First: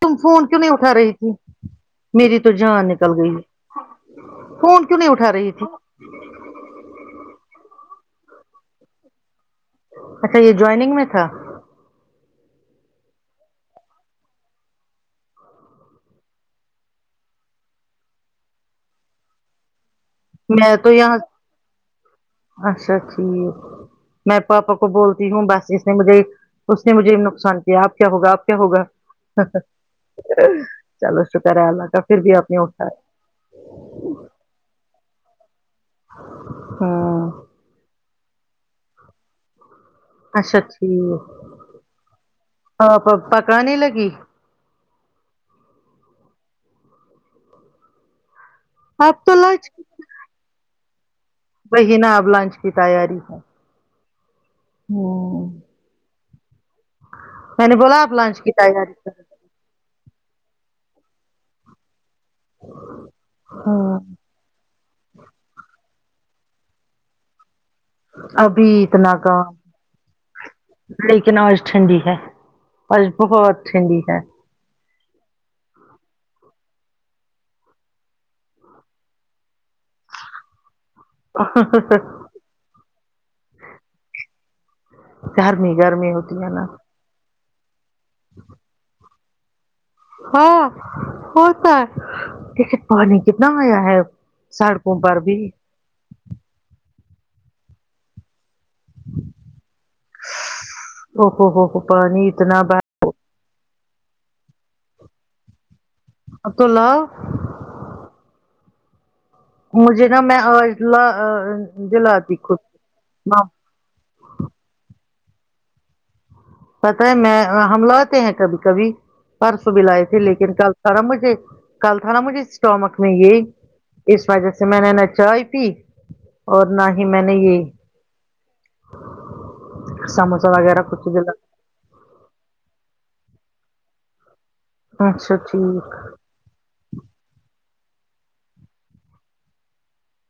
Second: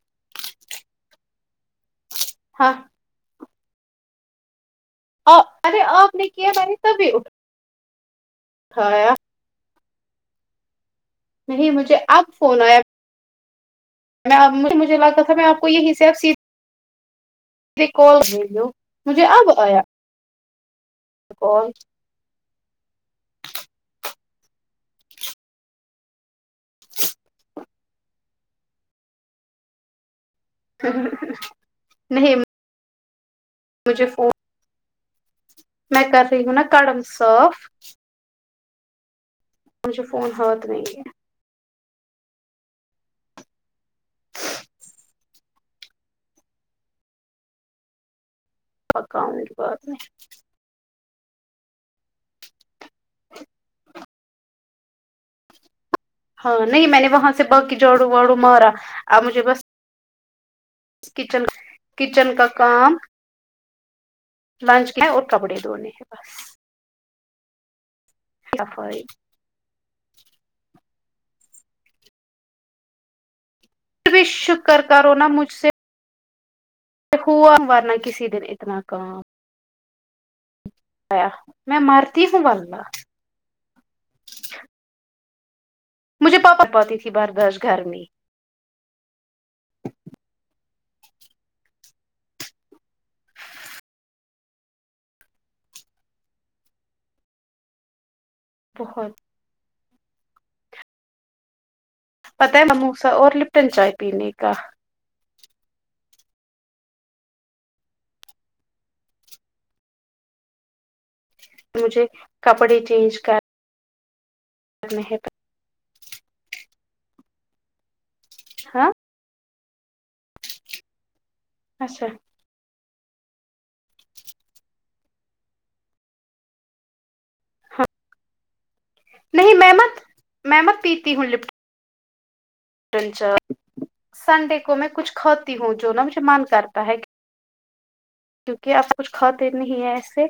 تم فون کیوں نہیں اٹھا رہی تھی میری تو ہاں جان نکل گئی فون کیوں نہیں وٹو ا ارے آپ نے کیا مہی نے تبھی اٹھایا اچھا یہ جوائنگ میں تھا نہیں مجھے اب فون آیا میں مجھے لگا تھا میں آپ کو یہیں سے اب سھ کال گئی ہو مجھے اب آیا میں تو یہاں کال اچھا ٹھیک میں پاپا کو بولتی ہوں بس اس نے مجھے اس نے مجھے نقصان کیا آپ کیا ہوگا آپ کیا ہوگا چلو شکر اللہ کا پھر بھی نہیں آپ نے اٹھایا مجھے فون میں کر رہی ہو نا کڑم ہاں صاف مجھے فون اچھا ہاتھ نہیں ہے ٹھیک آپ اب پکانے لگی آپ پکاؤ تو کی لنچ بات میں وہی نا اب لانچ کی تیاری ہے ا ہوں ہاں نہیں میں نے وہاں سے میں نے باقی بولا جڑو آپ بڑو لنچ کی مارا تیاری آ مجھے بس کچن کچن کا کام ہاں لنچ کے اور کپڑے دونے ہیں بس ابھی صفائی اتنا کام لیکن آج ٹھنڈی ہے فرج بھی بہت ٹھنڈی ہے کر کر روناا مجھ سے ہوا مارنا کسی دن اتنا کام پیا میں مرتی ہوں ورنہ گرمی گرمی ہوتی مجھے ہے نا پاپا پاتی تھی بردش گھر میں ہاں ہوتا ہے لیکن پانی کتنا نیا ہے سڑکوں پر بھی بہت او ہوو ہو ہو پانی پتہ اتنا ہے بار مموسا اور لپٹن چائے پینے کا اب تو لاؤ مجھے نا میں آج مجھے دلاتی خود کپڑے [unintelligible] میں پتہ ہے میں ہم لاتے ہیں کبھی ہاں کبھی پرس بھی لائے تھے لیکن کل سارا مجھے کل اچھا تھا نا مجھے اسٹامک نہیں یہئی اس وجہ سے میں نے نا چائے پی اور نہ ہی میں نے یہ نہیں میں مت سموسا میں وغیرہ مت کچھ بھی لا ک [unintelligible] سنڈے کو میں کچھ اچھا کھاتی ہوں ٹھیک جو نا مجھے مان کرتا ہے کیکہ آپ کچھ کھاتے نہیں ہیں ایسے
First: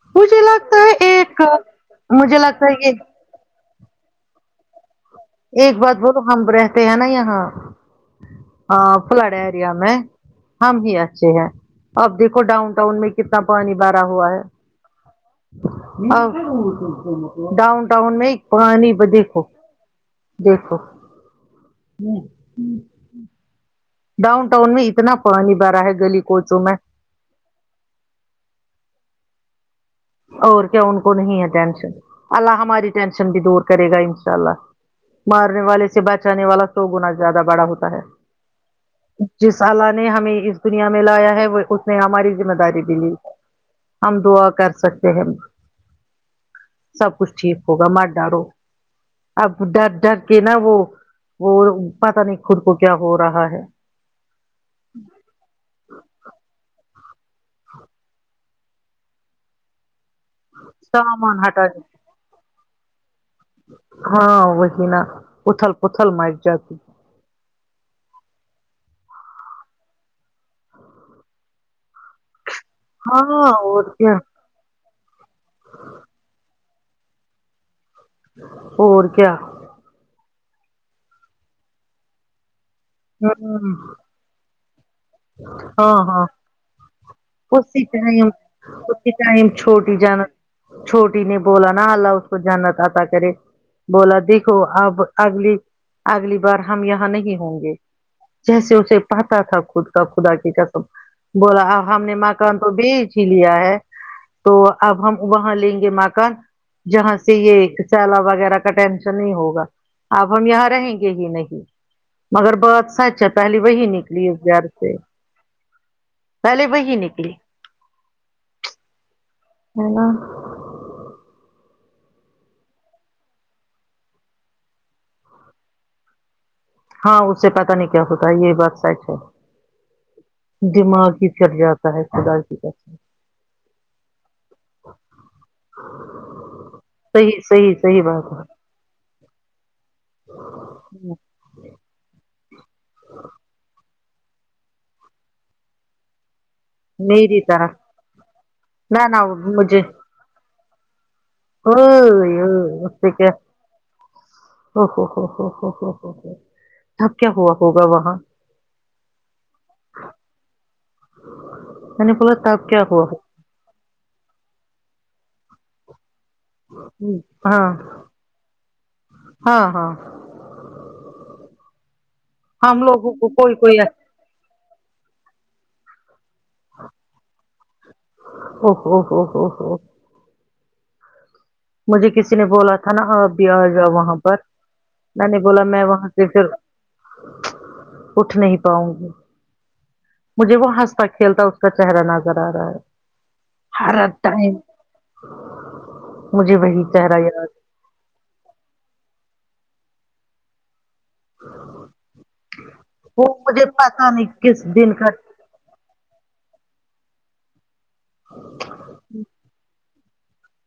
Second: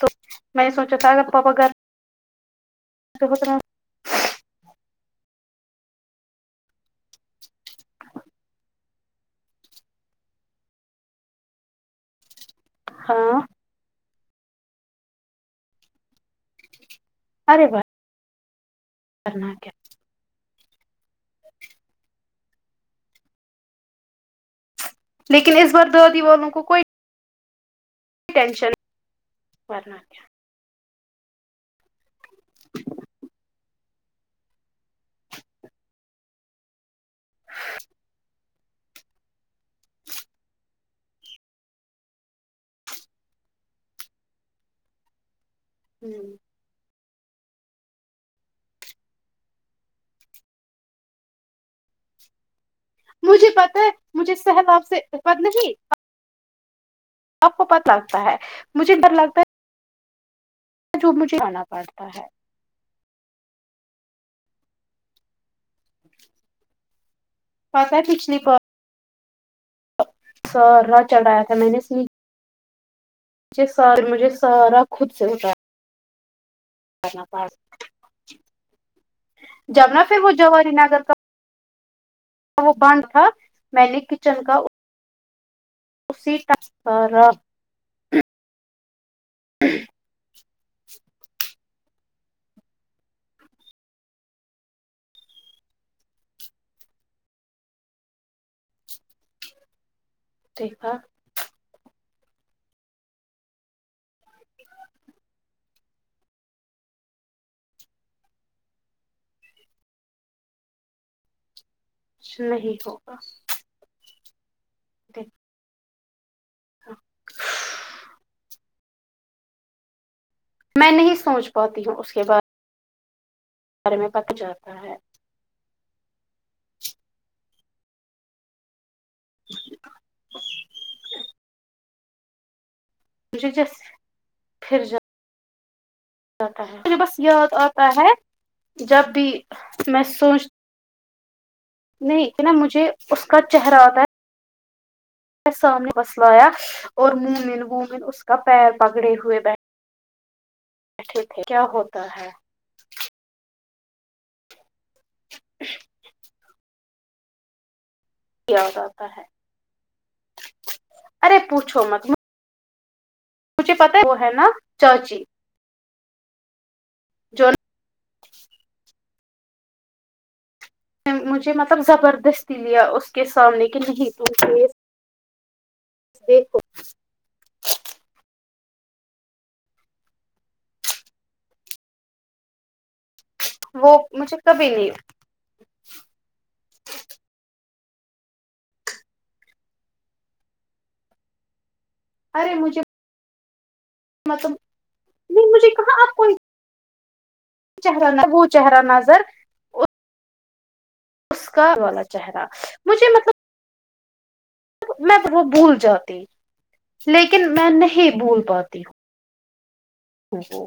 تو مجھے میں یہ لگتا ہے سوچا تھا ا ایک پاپا گھر مجھے لگتا ہے یہ ہوتنا ایک بات بولو ہم رہتے ہیں نا یہاں ہاں پلاڑا ایریا میں ہم ہی اچھے ہیں اب دیکھو ڈاؤن ان میں کتنا ہاں پانی بھرا ہوا ہے ارے ڈاؤن بھائی ٹاؤن میں ایک پانی دیکھو کرنا کیا دیکھو ہ ہ ڈاؤن ٹؤن میں اتنا پانی لیکن اس بھرا بار ہے گلی دادی والوں کوچوں کو میں کوئی ٹینشن کرنا کیا اور کیا ان کو نہیں ہے ٹینشن اللہ ہماری ٹینشن بھی دور کرے گا انشاء اللہ مارنے والے سے بچانے والا سو گنا زیادہ بڑا ہوتا ہے جس اللہ نے ہمیں اس دنیا میں لایا ہے وہ اس نے ہماری ذمہ داری بھی لی ہم دعا کر سکتے ہیں ہوں سب کچھ ٹھیک ہوگا مت ڈرو اب ڈر ڈر کے نا وہ وہ پتہ نہیں خود کو کیا ہوا مجھے پتا ہے مجھے سہلاب سے پتا نہیں آپ کو پتا لگتا ہے مجھے ڈر لگتا ہے جو سامان مجھے آنا ہٹا دیں پڑتا ہے ہاں وہی نا اتل پتھل مٹ جاتی پتا ہے پچھلی بار سرا چڑھ رہایا تھا میں نے سنی ہاں اور سر کیا مجھے سارا خود سے ہوتا کرنا پاس اور کیا جبناا پھر وہ جواری نگر کا وہ باند تھا ہوں میں نے کچن کا ہاں ہاں اسی ٹائم اسی ٹائم اسی ٹائم چھوٹی جانا چھوٹی نے بولا نا الله آپکو جنت عطا کر یں بولا دیکھو اب اگلی اگلی بار ہم یہاں نہیں ہوں گے جیسے اسے پتا تھا خود کا خدا کی قسم دیکھا بولا ا ہاں ہم نے مکان تو بیچ ہی لیا ہے تو اب ہم وہاں لیں گے مکان جہاں سے یہ سیلاب وغیرہ کا ٹینشن نہیں ہوگا آپ ہم یہاں رہیں گے ہی نہیں نہیں ہو اچھا پہلے وہی نکلی اس گھر سے پہلے وہی نکلی ہے نا میں نہیں سوچ پاتی ہوں اس کے بعد گھر میں پک جاتا ہے ہاں اس سے پتا نہیں کیا ہوتا ہے یہ بات سچ دماغ ہی چٹ جاتا ہے خدا کی قسم مجھے جس پھر جو تا ہے مجھے بس صحیح یاد صحیح آتا صحیح ہے بات جب بھی میں سوچ نہیں نا مجھے اس کا چہرہ اتا ہے سامنے بسلایا اور منہ میری من طرح منہ اس کا پیر نہ پگڑے نہ ہوئے بیٹھے ٹھیک ہے اوہو اوہو اسی کیا اوہو ہو ہو اب کیا ہوا ہوگا وہاں کیا جاتا ہے ارے پوچھو مت میں نے نا بولا تب کیا ہوا مجھے پتہ ہے وہ ہے نا چاچی جو ہاں ہاں ہاں مجھے مطلب زبردستی لیا ہم اس لوگوں کے کو کوئی سامنے کہ کوئی نہیں دیکھو [unintelligible] ہو ہو ہو ہو ہو مجھے کسی نے بولا تھا نا آپ بھی آ جاؤ وہ وہاں پر مجھے کبھی نہیں میں نے بولا میں وہاں سے پھر اٹھ نہیں پاؤں گی مجھے وہ ہنستا کھیلتا اس کا چہرہ نظر آ ارے رہا ہے مجھے حرت ٹم مطلب نہیں مجھے کہاں آپ کو مجھے وہی چہرہ یادہے چہرہ نہ وہ چہرہ نظر اسکار والا چہرہ مجھے مطلب پتہ نہیں کس دن کا میں وہ بھول جاتی لیکن میں نہیں بھول پاتی ہوں ہو ہو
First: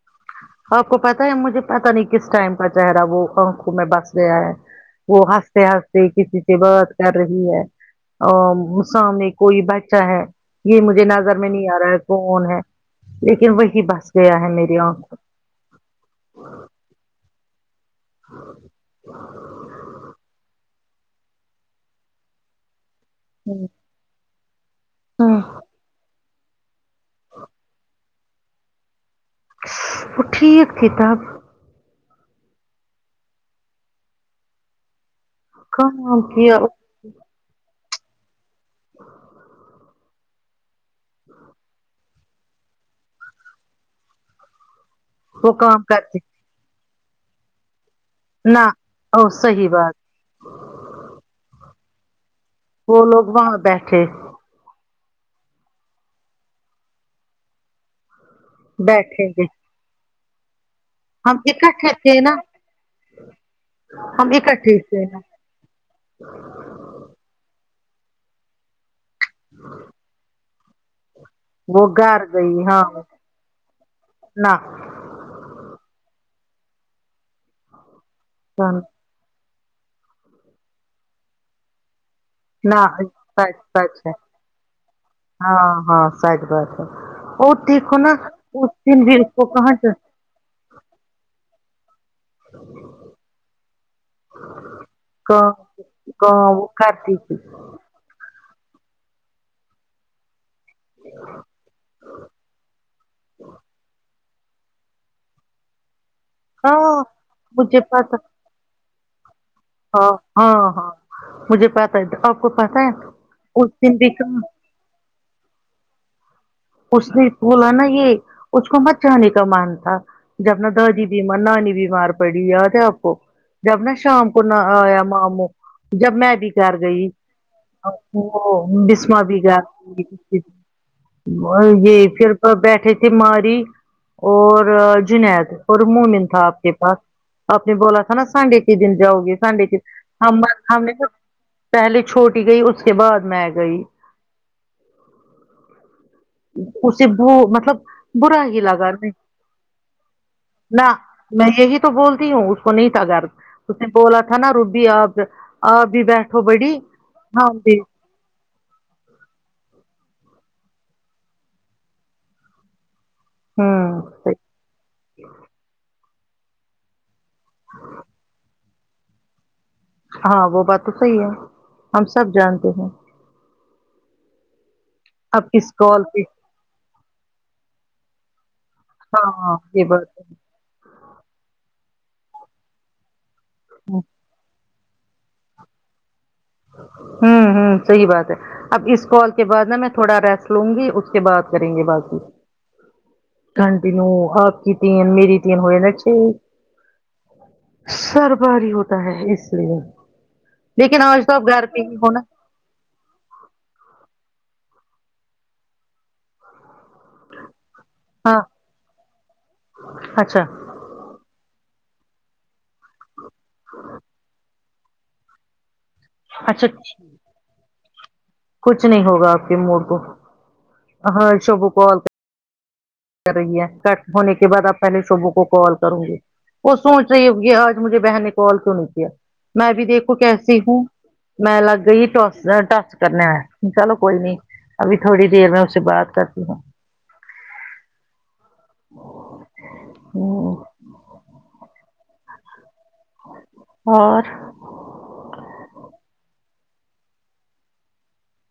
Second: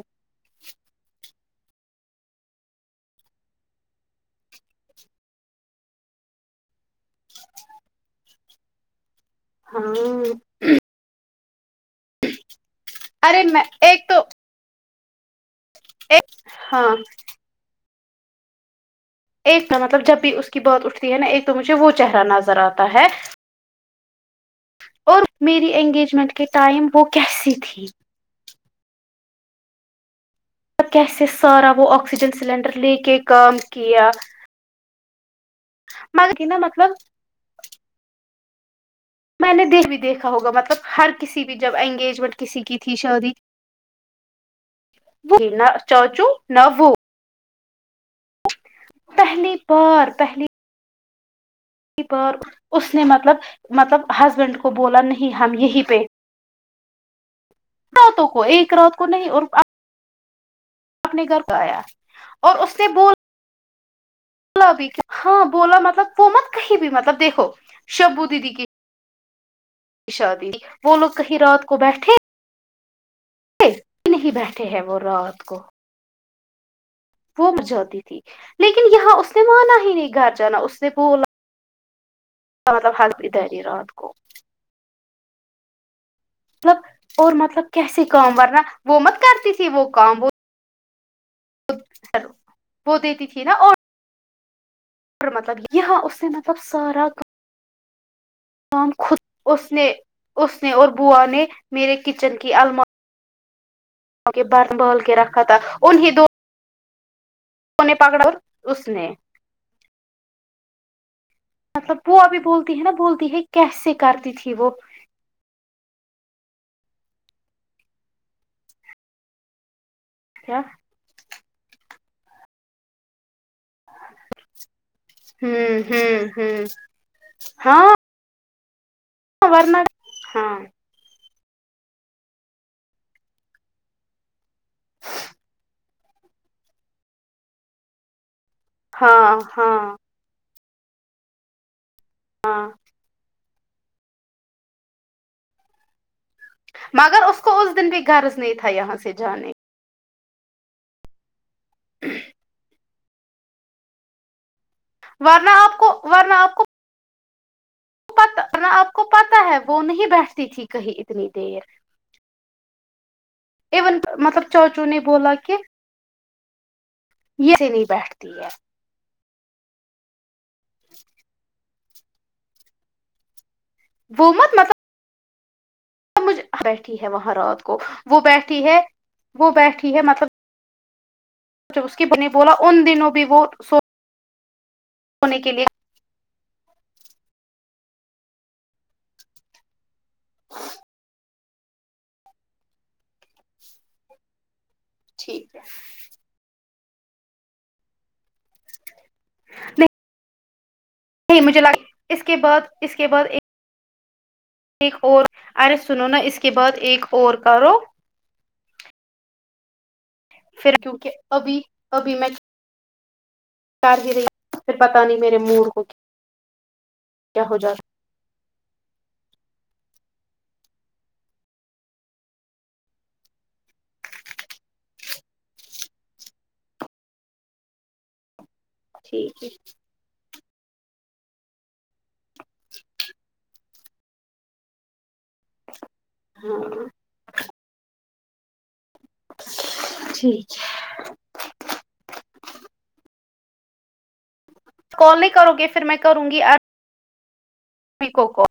آپ کو پتا ہے مجھے پتا نہیں کس ٹائم کا چہرہ وہ آنکھوں میں بس گیا ہے وہ ہنستے ہنستے کسی سے بات کر رہی ہے اوہ سامنے کوئی بچہ ہے ہاں یہ مجھے نظر میں نہیں آ رہا ہے کون ہے ارے لیکن میں وہی ایک بس گیا ہے میری آنکھوں ایک ہاں ایک مطلب جب بھی اس کی بات اٹھتی ہے نا ایک تو مجھے وہ چہرہ نظر آتا ہے اور میری انگیجمنٹ کے ٹائم وہ کیسی تھی وہ ٹھیک تھی کیسے تب سارا وہ آکسیجن سلینڈر لے کے کام کیا کم نام مگر کیا نا ؤ مطلب میں نے دن بھی دیکھا ہوگا مطلب ہر کسی بھی جب انگیجمنٹ کسی کی تھی شادی وہی وہ نا کام کرتی چاچو نا وہ نہ او پہلی صحیح بات بار پہلی پہلی بار اس نے وہ لوگ مطلب وہاں مطلب بیٹھے ہسبینڈ کو بولا نہیں ہم یہیں پہ با توں کو ایک رات کو بیٹھیں نہیں اور گے آپ اپنے ہم گر کو آیا اکٹھے تھے نا اور اس نے بول ہم بولا اکٹھے بھی تھے نا ہاں بولا مطلب کوومت کہیں بھی مطلب دیکھو شبو دیدی کی شا دی وہ لوگ کہیں رات کو وہ بیٹھے گھر گئی ہاں نہیں نہ بیٹھے ہیں وہ رات کو وہ مر جاتی تھی لیکن یہاں اس نے مانا ہی نہیں گھر جانا اس نے بولا نہ مطلب حال ادھر سچ رات سچ کو ہے ہاں ہاں سچ بات ہے مطلب اور مطلب ٹھیک کیسے ہونا کام ورنہ اس دن وہ بھی مت اس کو کرتی تھی کہاں وہ کام وہ وہ دیتی تھی نا اور کہ مطلب یہاں اس نے کہ مطلب وہ سارا کرتی تھی خود اس نے اس نے اور بوا نے میرے کچن کی المار بر بل کے رکھا تھا انھیں دو ہاں مجھے کونے پتا پکڑا ا ور اس نے ہاں ہاں ہاں مجھے پتہ مطلب ہے وہ ابھی آپ کو پتہ بولتی ہے نا بولتی اس کیسے دن بھی کہ کرتی تھی وہ اس نے بولا نا یہ اس کو مت جانے کا مان تھا جب کیا نا دادی یہ منانی بیمار پڑی ہوئی ہے یاد ہے آپ کو جب نہ شام کو نہ آیا ماموں ہوں جب ہوں میں بھی ہوں گھر گئی ہاں وہ ا بسمہ بی گھر ورنہ [unintelligible] ہاں اور یہ پھرتو بیٹھی تھی ماری اور جنید اور مومن تھا آپ کے پاس آپ نے بولا تھا نا سنڈے ک دن جاؤ گے ہاں سنڈے کی ہاں ہم ہم نے پہلے چھوٹی گئی ہاں اس کے بعد میں گئی اسے مگر بو اس کو اس مطلب دن بھی غرض برا نہیں ہی تھا لگا یہاں نئ سے جانے نہ میں یہی تو بولتی ہوں اس کو نہیں گر اس نے بولا تھا نا روبی آپ ورنہ آپ کو بھی ورنہ بیٹھو بڑی ہاں جی ہاں آپ کو پتہ ہے وہ نہیں بیٹھتی تھی کہیں اتنی دیر ایون ہوں مطلب چاچو نے بولا کہ یہ نیچے نہیں بیٹھتی ہے ہاں وہ بات تو صحیح ہے ہم سب جانتے ہیں وہ مت مطلب اب کس کال پہ مجھے بیٹھی ہے و ہاں رات کو وہ بیٹھی ہے ہاں وہ ہاں یہ بیٹھی ہے بات ہے مطلب اس کی مہی نے بولا ان دنوں بھی وہ سو ہ ہونے کے لیے ہوں ہوں صحیح بات ہے اب اس کال کے بعد نا میں تھوڑا ریسٹ لوں گی اس کے بعد کریں گے باقی کنٹینیو آپ کی تین میری ٹھیک تین ہے ہوئے نا چھ سر باری ہو کہے اس لیے لیکن آج تو ج آپ مجھے گھر لگ پہ ہی ہو نا اس کے بعد اس کے بعد ایک ایک اور ارے سنو نا اس کے بعد ایک اور کرو ہاں اچھا پھر کیونکہ ابھی ابھی میں کر ہی رہی پھر بتانی میرے موور کو کیا اچھا تھ ہو جاتا کچھ نہیں ہوگا آپ کے موڈ کو ہاں ای شوب کال کر رہی ہے کٹ ہونے کے بعد آپ پہلے شعبوں کو کال کروں گے وہ سوچ رہی ہو آج مجھے بہن نے کال کیوں نہیں کیا ٹھیک ہے میں بھی دیکھ کیسی ہوں میں لگ گئی ٹس ٹس کرنے چلو کوئی نہیں ابھی تھوڑی دیر میں اس سے بات کرتی ہوں ہاں ٹھیک ہ اور کال نہیں کرو گے پھر میں کروں گی کو کال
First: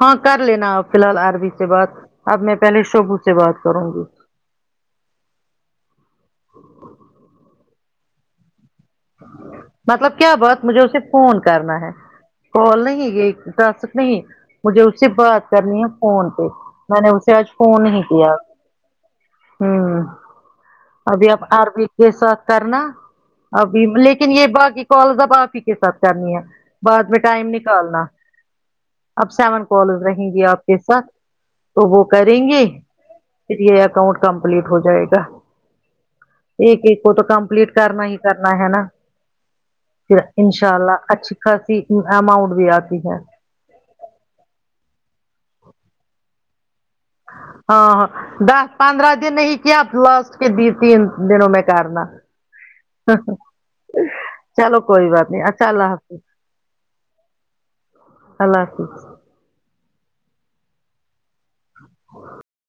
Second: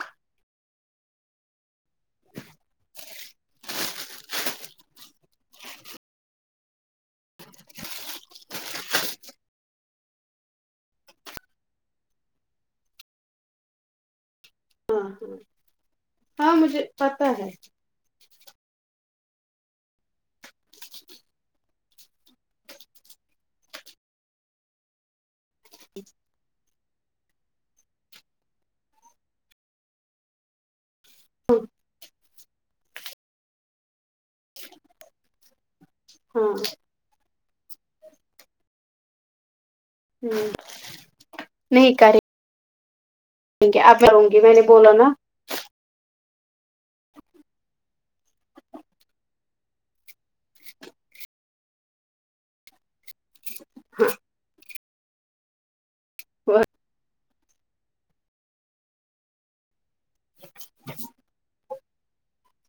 ہاں کر لینا آپ فی الحال عربی سے بات اب میں پہلے شبو سے بات کروں گی مطلب کیا بات مجھے اسے فون کرنا ہے کال نہیں یہ ٹاسک نہیں مجھے اس ہاں سے ہاں بات کرنی ہے فون پہ ہاں مجھے میں نے پتا اسے ہے آج فون نہیں کیا ہوں ابھی اب آر بھی کے ساتھ کرنا ابھی لیکن یہ باقی کالز اب آپ ہی کے ساتھ کرنی ہے بعد میں ٹائم نکالنا اب سیون کالز رہیں گی آپ کے ساتھ تو وہ کریں گے پھر یہ اکاؤنٹ کمپلیٹ ہو جائے گا ہاں ایک ایک کو تو کمپلیٹ کرنا ہی کرنا ہے نا پھر انشاء اللہ اچھی خاصی اماؤنٹ بھی آتی ہے ٹھیک ہے اب کروں گی میں نے بولا نا ہاں ہاں دس پندرہ دن ہی کیاب لاسٹ دی تین دنوں میں کرنا چلو کوئی بات نہیں اچھا اللہ حافظ وہ اللہ حافظ اور